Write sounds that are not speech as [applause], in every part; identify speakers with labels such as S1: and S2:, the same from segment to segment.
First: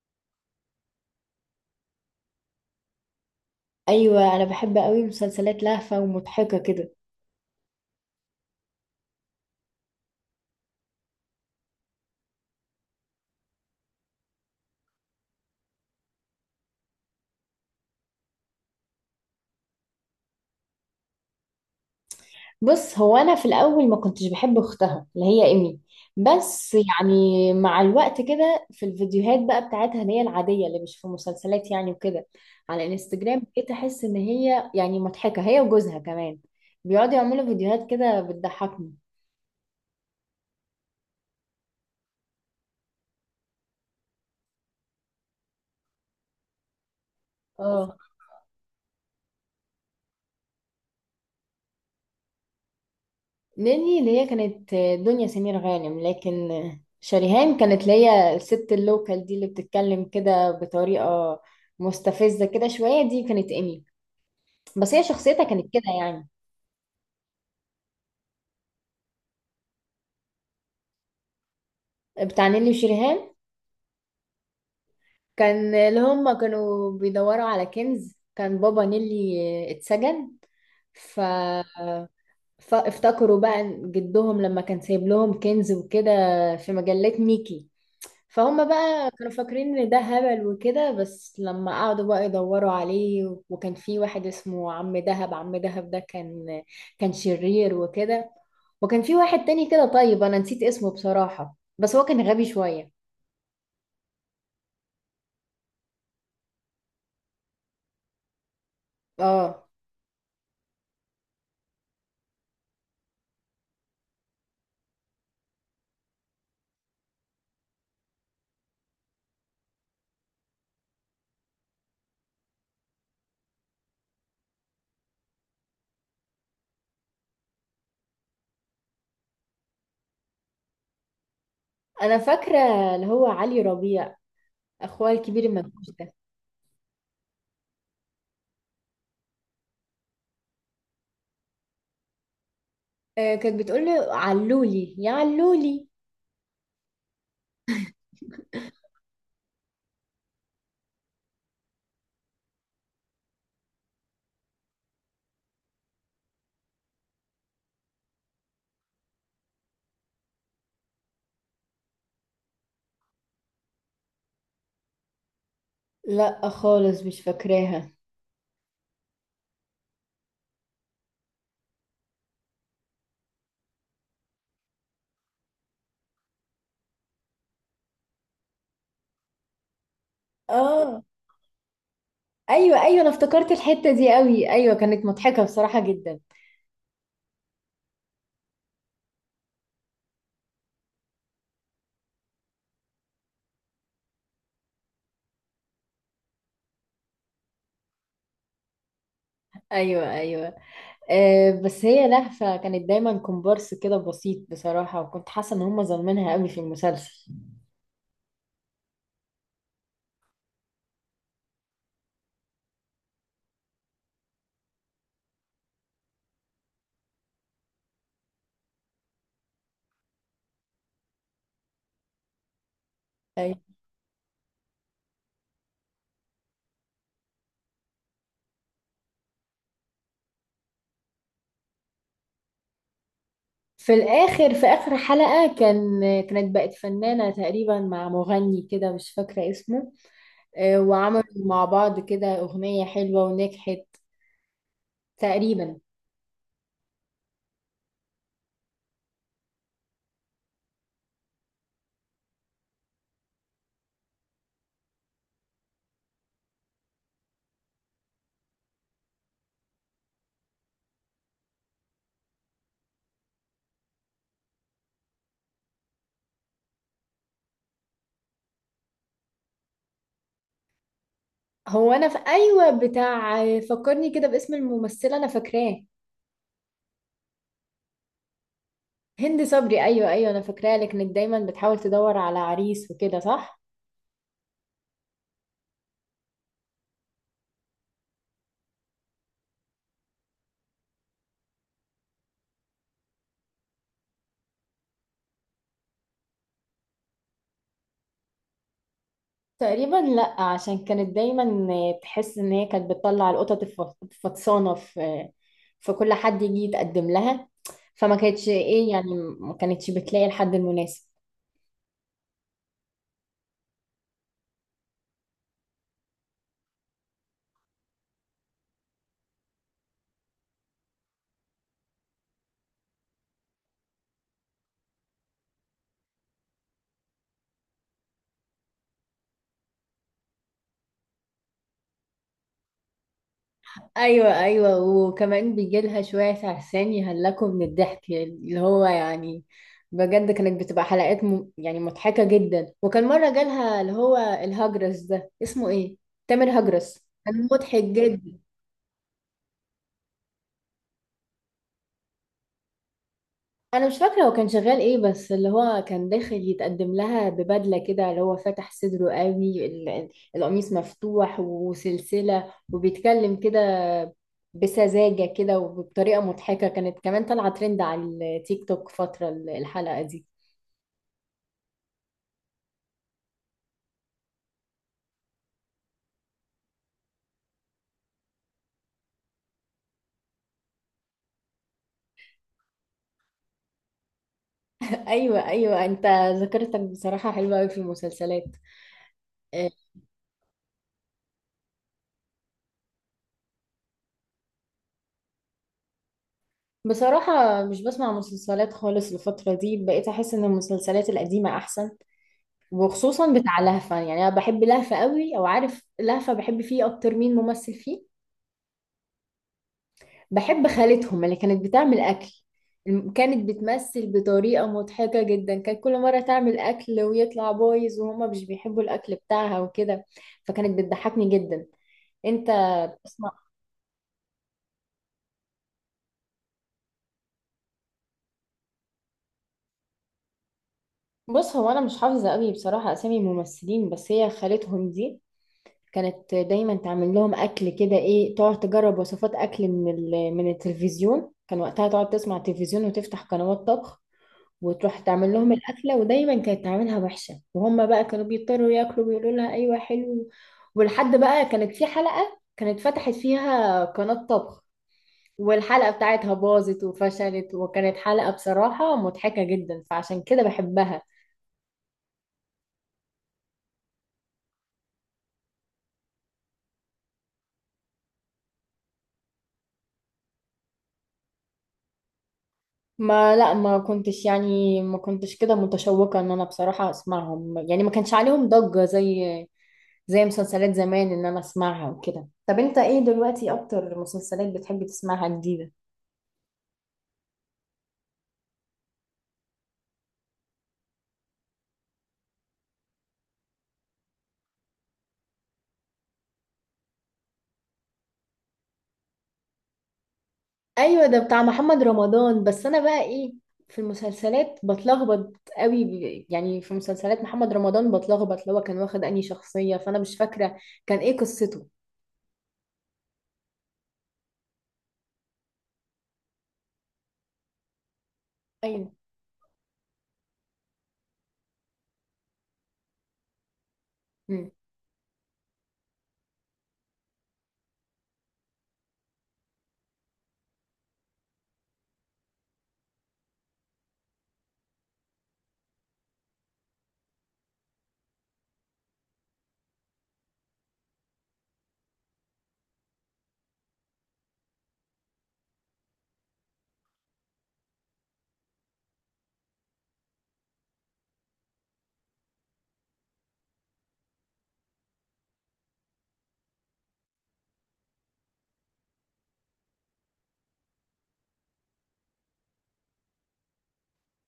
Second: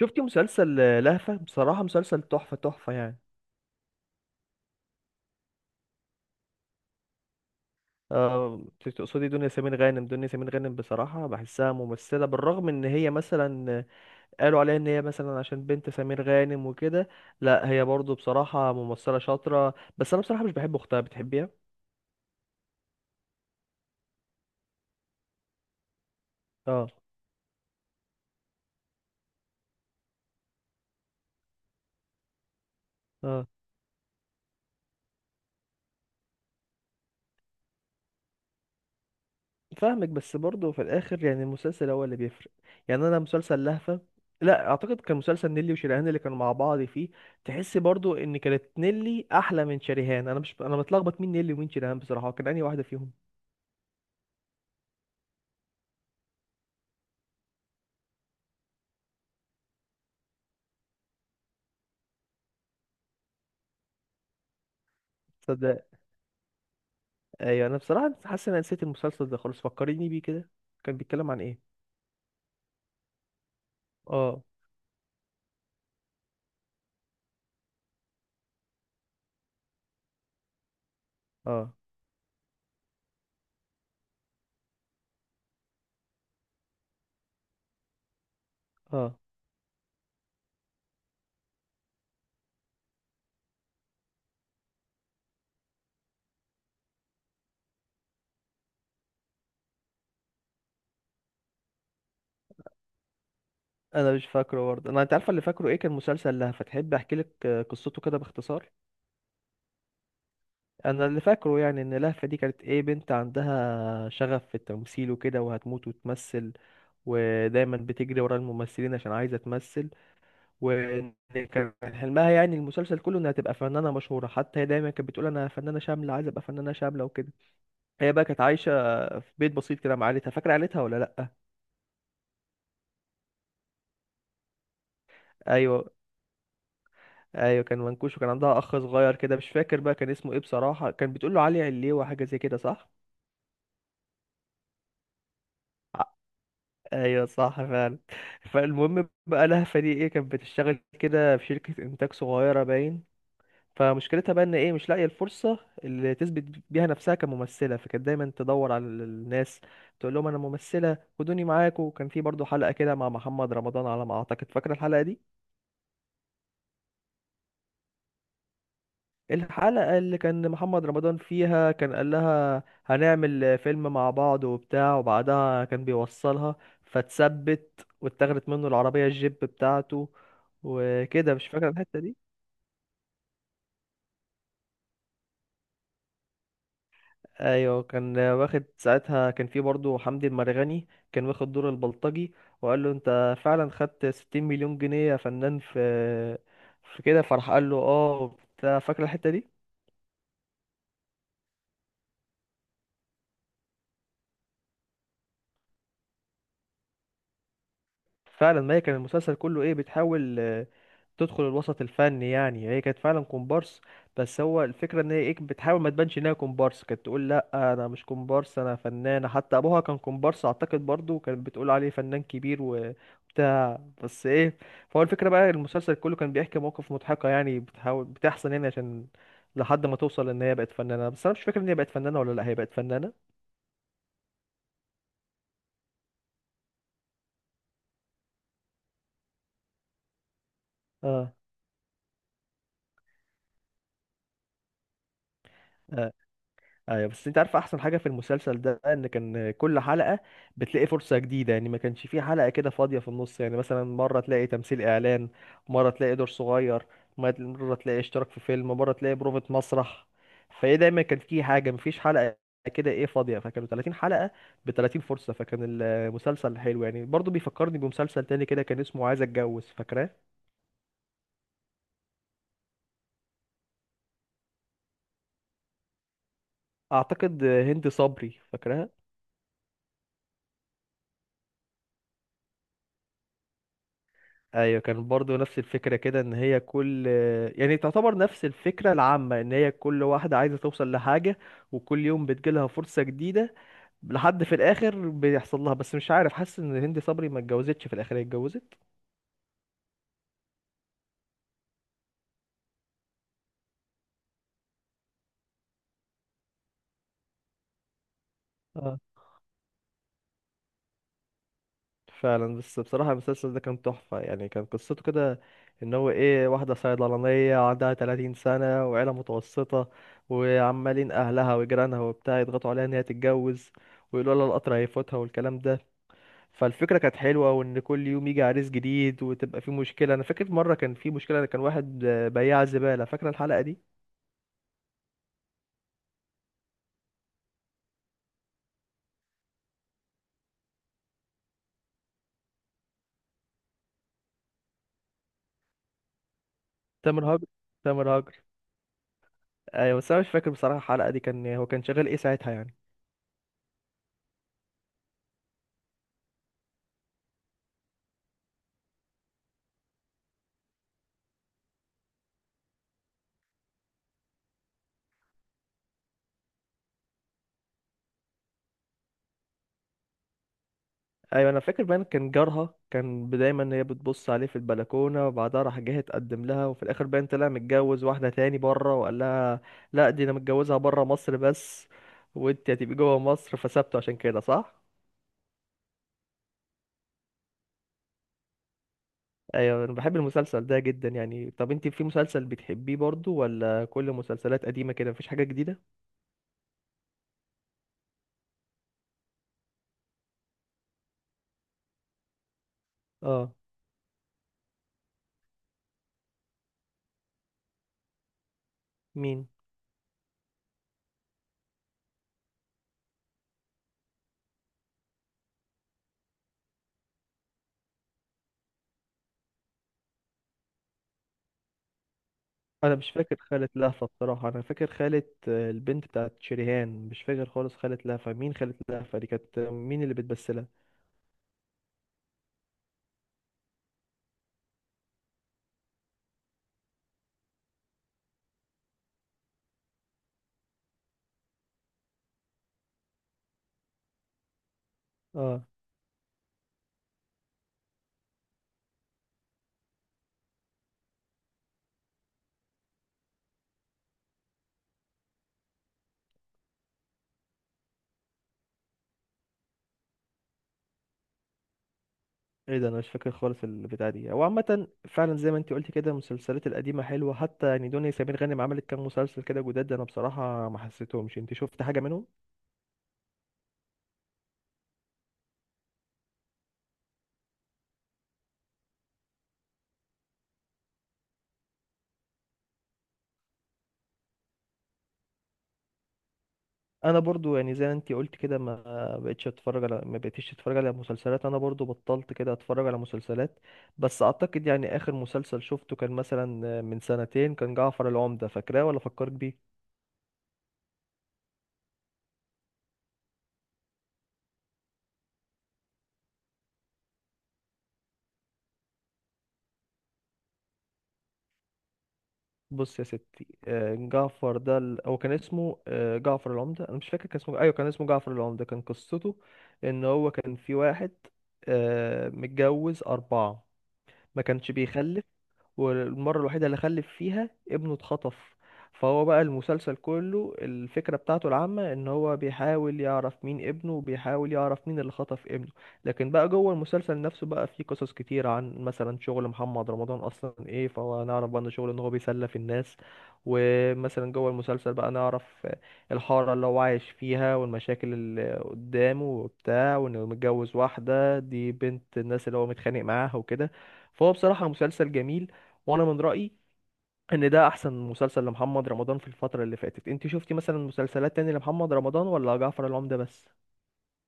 S1: شفتي مسلسل لهفة. بصراحة مسلسل تحفة يعني.
S2: ايوه، انا بحب قوي مسلسلات لهفه ومضحكه كده.
S1: آه. تقصدي دنيا سمير غانم. بصراحة بحسها ممثلة، بالرغم ان هي مثلا قالوا عليها ان هي مثلا عشان بنت سمير غانم وكده. لا هي برضو بصراحة ممثلة شاطرة، بس انا بصراحة مش بحب اختها. بتحبيها؟
S2: بص، هو انا في الاول ما كنتش بحب اختها اللي هي ايمي، بس
S1: اه.
S2: يعني مع الوقت كده في الفيديوهات بقى بتاعتها اللي هي العاديه اللي مش في مسلسلات يعني وكده، على انستجرام
S1: اه.
S2: بقيت احس ان هي يعني مضحكه، هي وجوزها كمان بيقعدوا يعملوا فيديوهات كده بتضحكني.
S1: فاهمك، بس برضه في الاخر يعني المسلسل هو اللي بيفرق. يعني انا مسلسل لهفة، لا اعتقد كان مسلسل نيلي وشريهان اللي كانوا مع بعض فيه. تحس
S2: اه،
S1: برضه ان كانت نيلي احلى من شريهان. انا مش انا متلخبط مين نيلي ومين شريهان، بصراحة كان انهي واحدة فيهم؟
S2: ناني اللي هي كانت دنيا سمير غانم، لكن شريهان كانت اللي هي الست اللوكال دي اللي بتتكلم كده بطريقة مستفزة كده شوية، دي كانت إيمي، بس هي شخصيتها كانت كده
S1: تصدق؟
S2: يعني.
S1: ايوه انا بصراحة حاسس ان انا نسيت المسلسل ده خالص، فكريني بيه كده. كان بيتكلم عن ايه؟
S2: بتاع نيلي وشريهان،
S1: اه.
S2: كان اللي هما كانوا بيدوروا على كنز، كان بابا نيلي اتسجن ف...
S1: اه.
S2: فافتكروا بقى جدهم لما كان سايب لهم كنز وكده في مجلة ميكي، فهم بقى
S1: اه.
S2: كانوا فاكرين ان ده هبل وكده، بس لما قعدوا بقى يدوروا عليه وكان في واحد اسمه عم دهب. عم دهب ده كان شرير وكده، وكان في واحد تاني كده، طيب انا نسيت اسمه بصراحة، بس هو كان غبي شوية.
S1: انا مش فاكره برضه. انا انت عارفة اللي فاكره ايه؟ كان مسلسل لهفة. تحب احكي لك قصته كده باختصار؟
S2: اه،
S1: انا اللي فاكره يعني ان لهفة دي كانت ايه، بنت عندها شغف في التمثيل وكده، وهتموت وتمثل، ودايما بتجري ورا الممثلين عشان عايزة تمثل. وكان حلمها يعني المسلسل كله انها تبقى فنانة مشهورة، حتى هي دايما كانت بتقول انا فنانة شاملة، عايزة ابقى فنانة شاملة وكده. هي بقى كانت عايشة في بيت بسيط كده مع عيلتها. فاكرة عيلتها ولا لا؟
S2: انا فاكرة اللي هو علي ربيع، اخويا الكبير
S1: ايوه،
S2: المنكوش ده.
S1: ايوه كان منكوش، وكان عندها اخ صغير كده، مش فاكر بقى كان اسمه ايه بصراحة، كان بتقول له علي، عليه، وحاجة زي كده، صح؟
S2: كانت بتقول له علولي يا علولي.
S1: ايوه صح فعلا. فالمهم بقى لهفه دي ايه، كانت بتشتغل كده في شركه انتاج صغيره باين. فمشكلتها بقى ان ايه، مش لاقيه الفرصه اللي تثبت بيها نفسها كممثله. فكانت دايما تدور على الناس، تقول لهم انا ممثله خدوني معاكم. وكان في برضو حلقه كده مع محمد رمضان على ما اعتقد. فاكره الحلقه دي؟
S2: لا خالص مش فاكراها.
S1: الحلقة اللي كان محمد رمضان فيها، كان قال لها هنعمل فيلم مع بعض وبتاع، وبعدها كان بيوصلها فتثبت، واتاخدت منه العربية الجيب بتاعته
S2: اه
S1: وكده. مش فاكر الحتة دي؟
S2: ايوه ايوه، انا افتكرت الحتة دي قوي، ايوه كانت مضحكة بصراحة جدا.
S1: ايوه كان واخد ساعتها، كان في برضه حمدي المرغني كان واخد دور البلطجي، وقال له انت فعلا خدت 60 مليون جنيه يا فنان في كده، فراح قال له اه وبتاع. فاكر الحتة دي؟
S2: ايوه ايوه، أه بس هي لهفة كانت دايما كومبارس كده بسيط بصراحة، وكنت حاسة ان هم ظالمينها قوي في المسلسل.
S1: فعلا، ما هي كان المسلسل كله ايه، بتحاول تدخل الوسط الفني. يعني هي كانت فعلا كومبارس، بس هو الفكرة ان هي ايه، بتحاول ما تبانش انها كومبارس، كانت تقول لا انا مش كومبارس انا فنانة، حتى ابوها كان كومبارس اعتقد، برضو كانت بتقول عليه فنان كبير
S2: أيوة.
S1: وبتاع بس ايه. فهو الفكرة بقى المسلسل كله كان بيحكي مواقف مضحكة يعني بتحاول، بتحصل يعني، عشان لحد ما توصل ان هي بقت فنانة. بس انا مش فاكر ان هي بقت فنانة ولا لا، هي بقت فنانة.
S2: في الاخر، في اخر حلقة كانت بقت فنانة تقريبا مع مغني كده مش فاكرة اسمه، أه وعملوا
S1: اه.
S2: مع بعض كده اغنية حلوة ونجحت تقريبا.
S1: آه. ايوه بس انت عارف احسن حاجه في المسلسل ده، ان كان كل حلقه بتلاقي فرصه جديده، يعني ما كانش فيه حلقه كده فاضيه في النص. يعني مثلا مره تلاقي تمثيل اعلان، مره تلاقي دور صغير، مره تلاقي اشتراك في فيلم، مره تلاقي بروفة مسرح. فايه دايما كان فيه حاجه، مفيش حلقه كده ايه فاضيه. فكانوا 30 حلقه ب 30 فرصه، فكان المسلسل حلو يعني. برضو بيفكرني بمسلسل تاني كده كان اسمه عايز اتجوز. فاكراه؟
S2: هو انا في ايوه بتاع، فكرني كده باسم الممثلة انا فاكراه.
S1: اعتقد هند صبري. فاكراه؟
S2: هند صبري، ايوه ايوه، انا فاكراه لكنك دايما بتحاول تدور على عريس وكده، صح؟
S1: ايوه كان برضو نفس الفكره كده، ان هي كل، يعني تعتبر نفس الفكره العامه ان هي كل واحده عايزه توصل لحاجه، وكل يوم بتجيلها فرصه جديده، لحد في الاخر بيحصل لها. بس مش عارف، حاسس ان هند صبري ما اتجوزتش في الاخر. هي اتجوزت؟
S2: تقريبا لا، عشان كانت دايما تحس ان هي كانت بتطلع القطط الفطسانه في كل حد يجي يتقدم لها، فما كانتش ايه
S1: اه.
S2: يعني، ما كانتش بتلاقي الحد المناسب.
S1: فعلا. بس بصراحه المسلسل ده كان تحفه يعني، كان قصته كده ان هو ايه، واحده صيدلانيه عندها 30 سنه، وعيله متوسطه، وعمالين اهلها وجيرانها وبتاع يضغطوا عليها ان هي تتجوز، ويقولوا لها القطر هيفوتها والكلام ده. فالفكرة كانت حلوة، وإن كل يوم يجي عريس جديد وتبقى في مشكلة. أنا فاكر مرة كان في مشكلة، كان واحد بياع زبالة. فاكرة الحلقة دي؟
S2: ايوه ايوه، وكمان بيجي لها شويه عرسان يهلكوا من الضحك، اللي هو يعني بجد كانت بتبقى حلقات يعني مضحكه جدا. وكان مره جالها اللي هو الهجرس ده، اسمه ايه؟ تامر هجرس.
S1: تامر
S2: كان
S1: هاجر
S2: مضحك
S1: تامر هاجر.
S2: جدا.
S1: أيوة بس أنا مش فاكر بصراحة الحلقة دي، كان هو كان شغال إيه ساعتها يعني؟
S2: انا مش فاكره هو كان شغال ايه، بس اللي هو كان داخل يتقدم لها ببدله كده اللي هو فاتح صدره قوي، القميص مفتوح وسلسله، وبيتكلم كده بسذاجه كده وبطريقه مضحكه. كانت كمان طالعه ترند على التيك توك فتره الحلقه دي.
S1: أيوة أنا فاكر بقى إن كان جارها، كان دايما هي بتبص عليه في البلكونة، وبعدها راح جه اتقدم لها، وفي الآخر باين طلع متجوز واحدة تاني بره، وقال لها لأ دي أنا متجوزها بره مصر بس، وأنت هتبقي جوه مصر، فسابته عشان كده، صح؟
S2: [laughs] ايوه ايوه، انت ذاكرتك بصراحه حلوه قوي في المسلسلات. آه،
S1: ايوه انا بحب المسلسل ده جدا يعني. طب انت في مسلسل بتحبيه برضو، ولا كل مسلسلات قديمة كده مفيش حاجة جديدة؟
S2: بصراحه مش بسمع مسلسلات خالص الفتره دي، بقيت احس ان المسلسلات القديمه احسن، وخصوصا
S1: اه.
S2: بتاع لهفة. يعني انا بحب لهفة قوي. او عارف لهفة بحب فيه اكتر مين ممثل فيه؟
S1: مين؟
S2: بحب خالتهم اللي كانت بتعمل اكل، كانت بتمثل بطريقة مضحكة جدا. كانت كل مرة تعمل اكل ويطلع بايظ وهما مش بيحبوا الاكل بتاعها وكده، فكانت بتضحكني جدا. انت
S1: انا مش
S2: اسمع،
S1: فاكر خالة لهفة بصراحة. انا فاكر خالة البنت بتاعت شريهان. مش فاكر خالص خالة لهفة مين. خالة لهفة دي كانت مين اللي بتمثلها؟
S2: بص هو انا مش حافظة قوي بصراحة اسامي الممثلين، بس هي خالتهم دي كانت دايما تعمل لهم اكل كده، ايه تقعد تجرب وصفات اكل من التلفزيون، كان وقتها تقعد تسمع التلفزيون وتفتح قنوات طبخ وتروح تعمل لهم
S1: اه.
S2: الاكله، ودايما كانت تعملها وحشه وهم بقى كانوا بيضطروا ياكلوا ويقولوا لها ايوه حلو. ولحد بقى كانت في حلقه كانت فتحت فيها قناه طبخ، والحلقه بتاعتها باظت وفشلت، وكانت حلقه بصراحه مضحكه جدا، فعشان كده بحبها.
S1: ايه ده، انا مش فاكر خالص البتاع دي. هو عامة فعلا زي ما انت قلت كده، المسلسلات القديمة حلوة. حتى يعني دنيا سمير غانم عملت كام مسلسل كده جداد، انا بصراحة ما حسيتهمش. انت شفت حاجة منهم؟
S2: ما لا، ما كنتش كده متشوقة ان انا بصراحة اسمعهم، يعني ما كانش عليهم ضجة زي مسلسلات زمان ان انا اسمعها وكده. طب انت ايه دلوقتي اكتر مسلسلات بتحب تسمعها جديدة؟
S1: انا برضو يعني زي ما انتي قلت كده، ما بقتش اتفرج على مسلسلات. انا برضو بطلت كده اتفرج على مسلسلات. بس اعتقد يعني اخر مسلسل شفته كان مثلا من سنتين، كان جعفر العمدة. فاكراه ولا فكرك بيه؟
S2: ايوه ده بتاع محمد رمضان. بس انا بقى ايه في المسلسلات بتلخبط قوي، يعني في مسلسلات محمد رمضان بتلخبط اللي هو كان واخد انهي شخصية، فانا مش فاكرة كان ايه قصته.
S1: بص يا ستي، جعفر ده هو كان اسمه جعفر العمدة. انا مش فاكر كان اسمه، ايوه كان اسمه جعفر العمدة. كان
S2: ايوه.
S1: قصته ان هو كان في واحد متجوز اربعة، ما
S2: مم.
S1: كانش بيخلف، والمرة الوحيدة اللي خلف فيها ابنه اتخطف. فهو بقى المسلسل كله الفكرة بتاعته العامة ان هو بيحاول يعرف مين ابنه، وبيحاول يعرف مين اللي خطف ابنه. لكن بقى جوه المسلسل نفسه بقى فيه قصص كتير، عن مثلا شغل محمد رمضان اصلا ايه، فهو نعرف بقى ان شغله ان هو بيسلف الناس. ومثلا جوه المسلسل بقى نعرف الحارة اللي هو عايش فيها، والمشاكل اللي قدامه وبتاع، وانه متجوز واحدة دي بنت الناس اللي هو متخانق معاها وكده. فهو بصراحة مسلسل جميل، وانا من رأيي ان ده احسن مسلسل لمحمد رمضان في الفترة اللي فاتت. انت شفتي مثلا مسلسلات تاني لمحمد رمضان، ولا جعفر العمدة بس؟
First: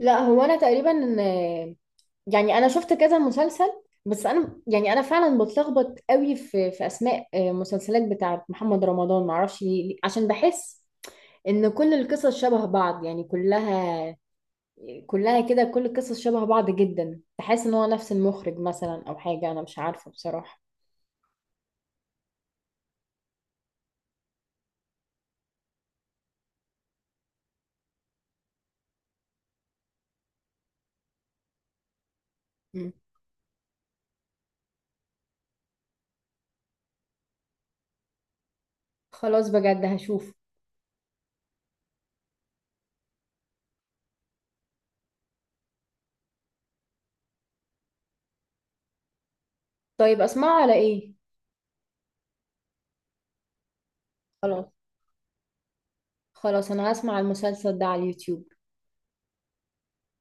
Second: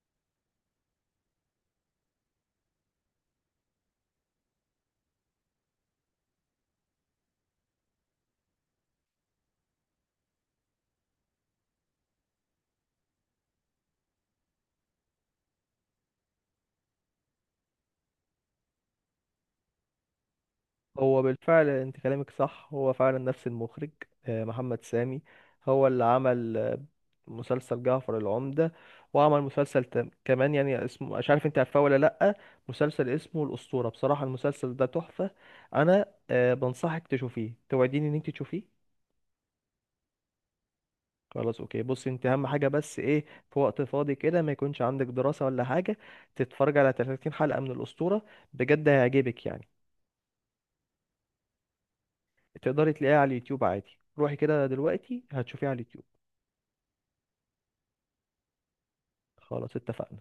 S2: لا هو انا تقريبا يعني انا شفت كذا مسلسل، بس انا يعني انا فعلا بتلخبط قوي في اسماء مسلسلات بتاعه محمد رمضان، معرفش ليه، عشان بحس ان كل القصص شبه بعض، يعني كلها كده كل القصص شبه بعض جدا، تحس ان هو نفس المخرج مثلا او حاجه، انا مش عارفه بصراحه.
S1: هو بالفعل انت كلامك صح، هو فعلا نفس المخرج، محمد سامي. هو اللي عمل مسلسل جعفر العمدة، وعمل مسلسل كمان يعني، اسمه مش عارف انت عارفاه ولا لأ،
S2: مم.
S1: مسلسل اسمه الأسطورة. بصراحة المسلسل ده تحفة. انا بنصحك تشوفيه. توعديني ان انت تشوفيه؟
S2: خلاص بجد هشوف.
S1: خلاص اوكي. بص انت اهم حاجه بس ايه، في وقت فاضي كده ما يكونش عندك دراسه ولا حاجه، تتفرج على 30 حلقه من الاسطوره، بجد هيعجبك يعني.
S2: طيب اسمعه على ايه؟
S1: تقدري تلاقيها على اليوتيوب عادي، روحي كده
S2: خلاص
S1: دلوقتي هتشوفيها على اليوتيوب.
S2: خلاص، انا هسمع المسلسل ده على اليوتيوب
S1: خلاص اتفقنا.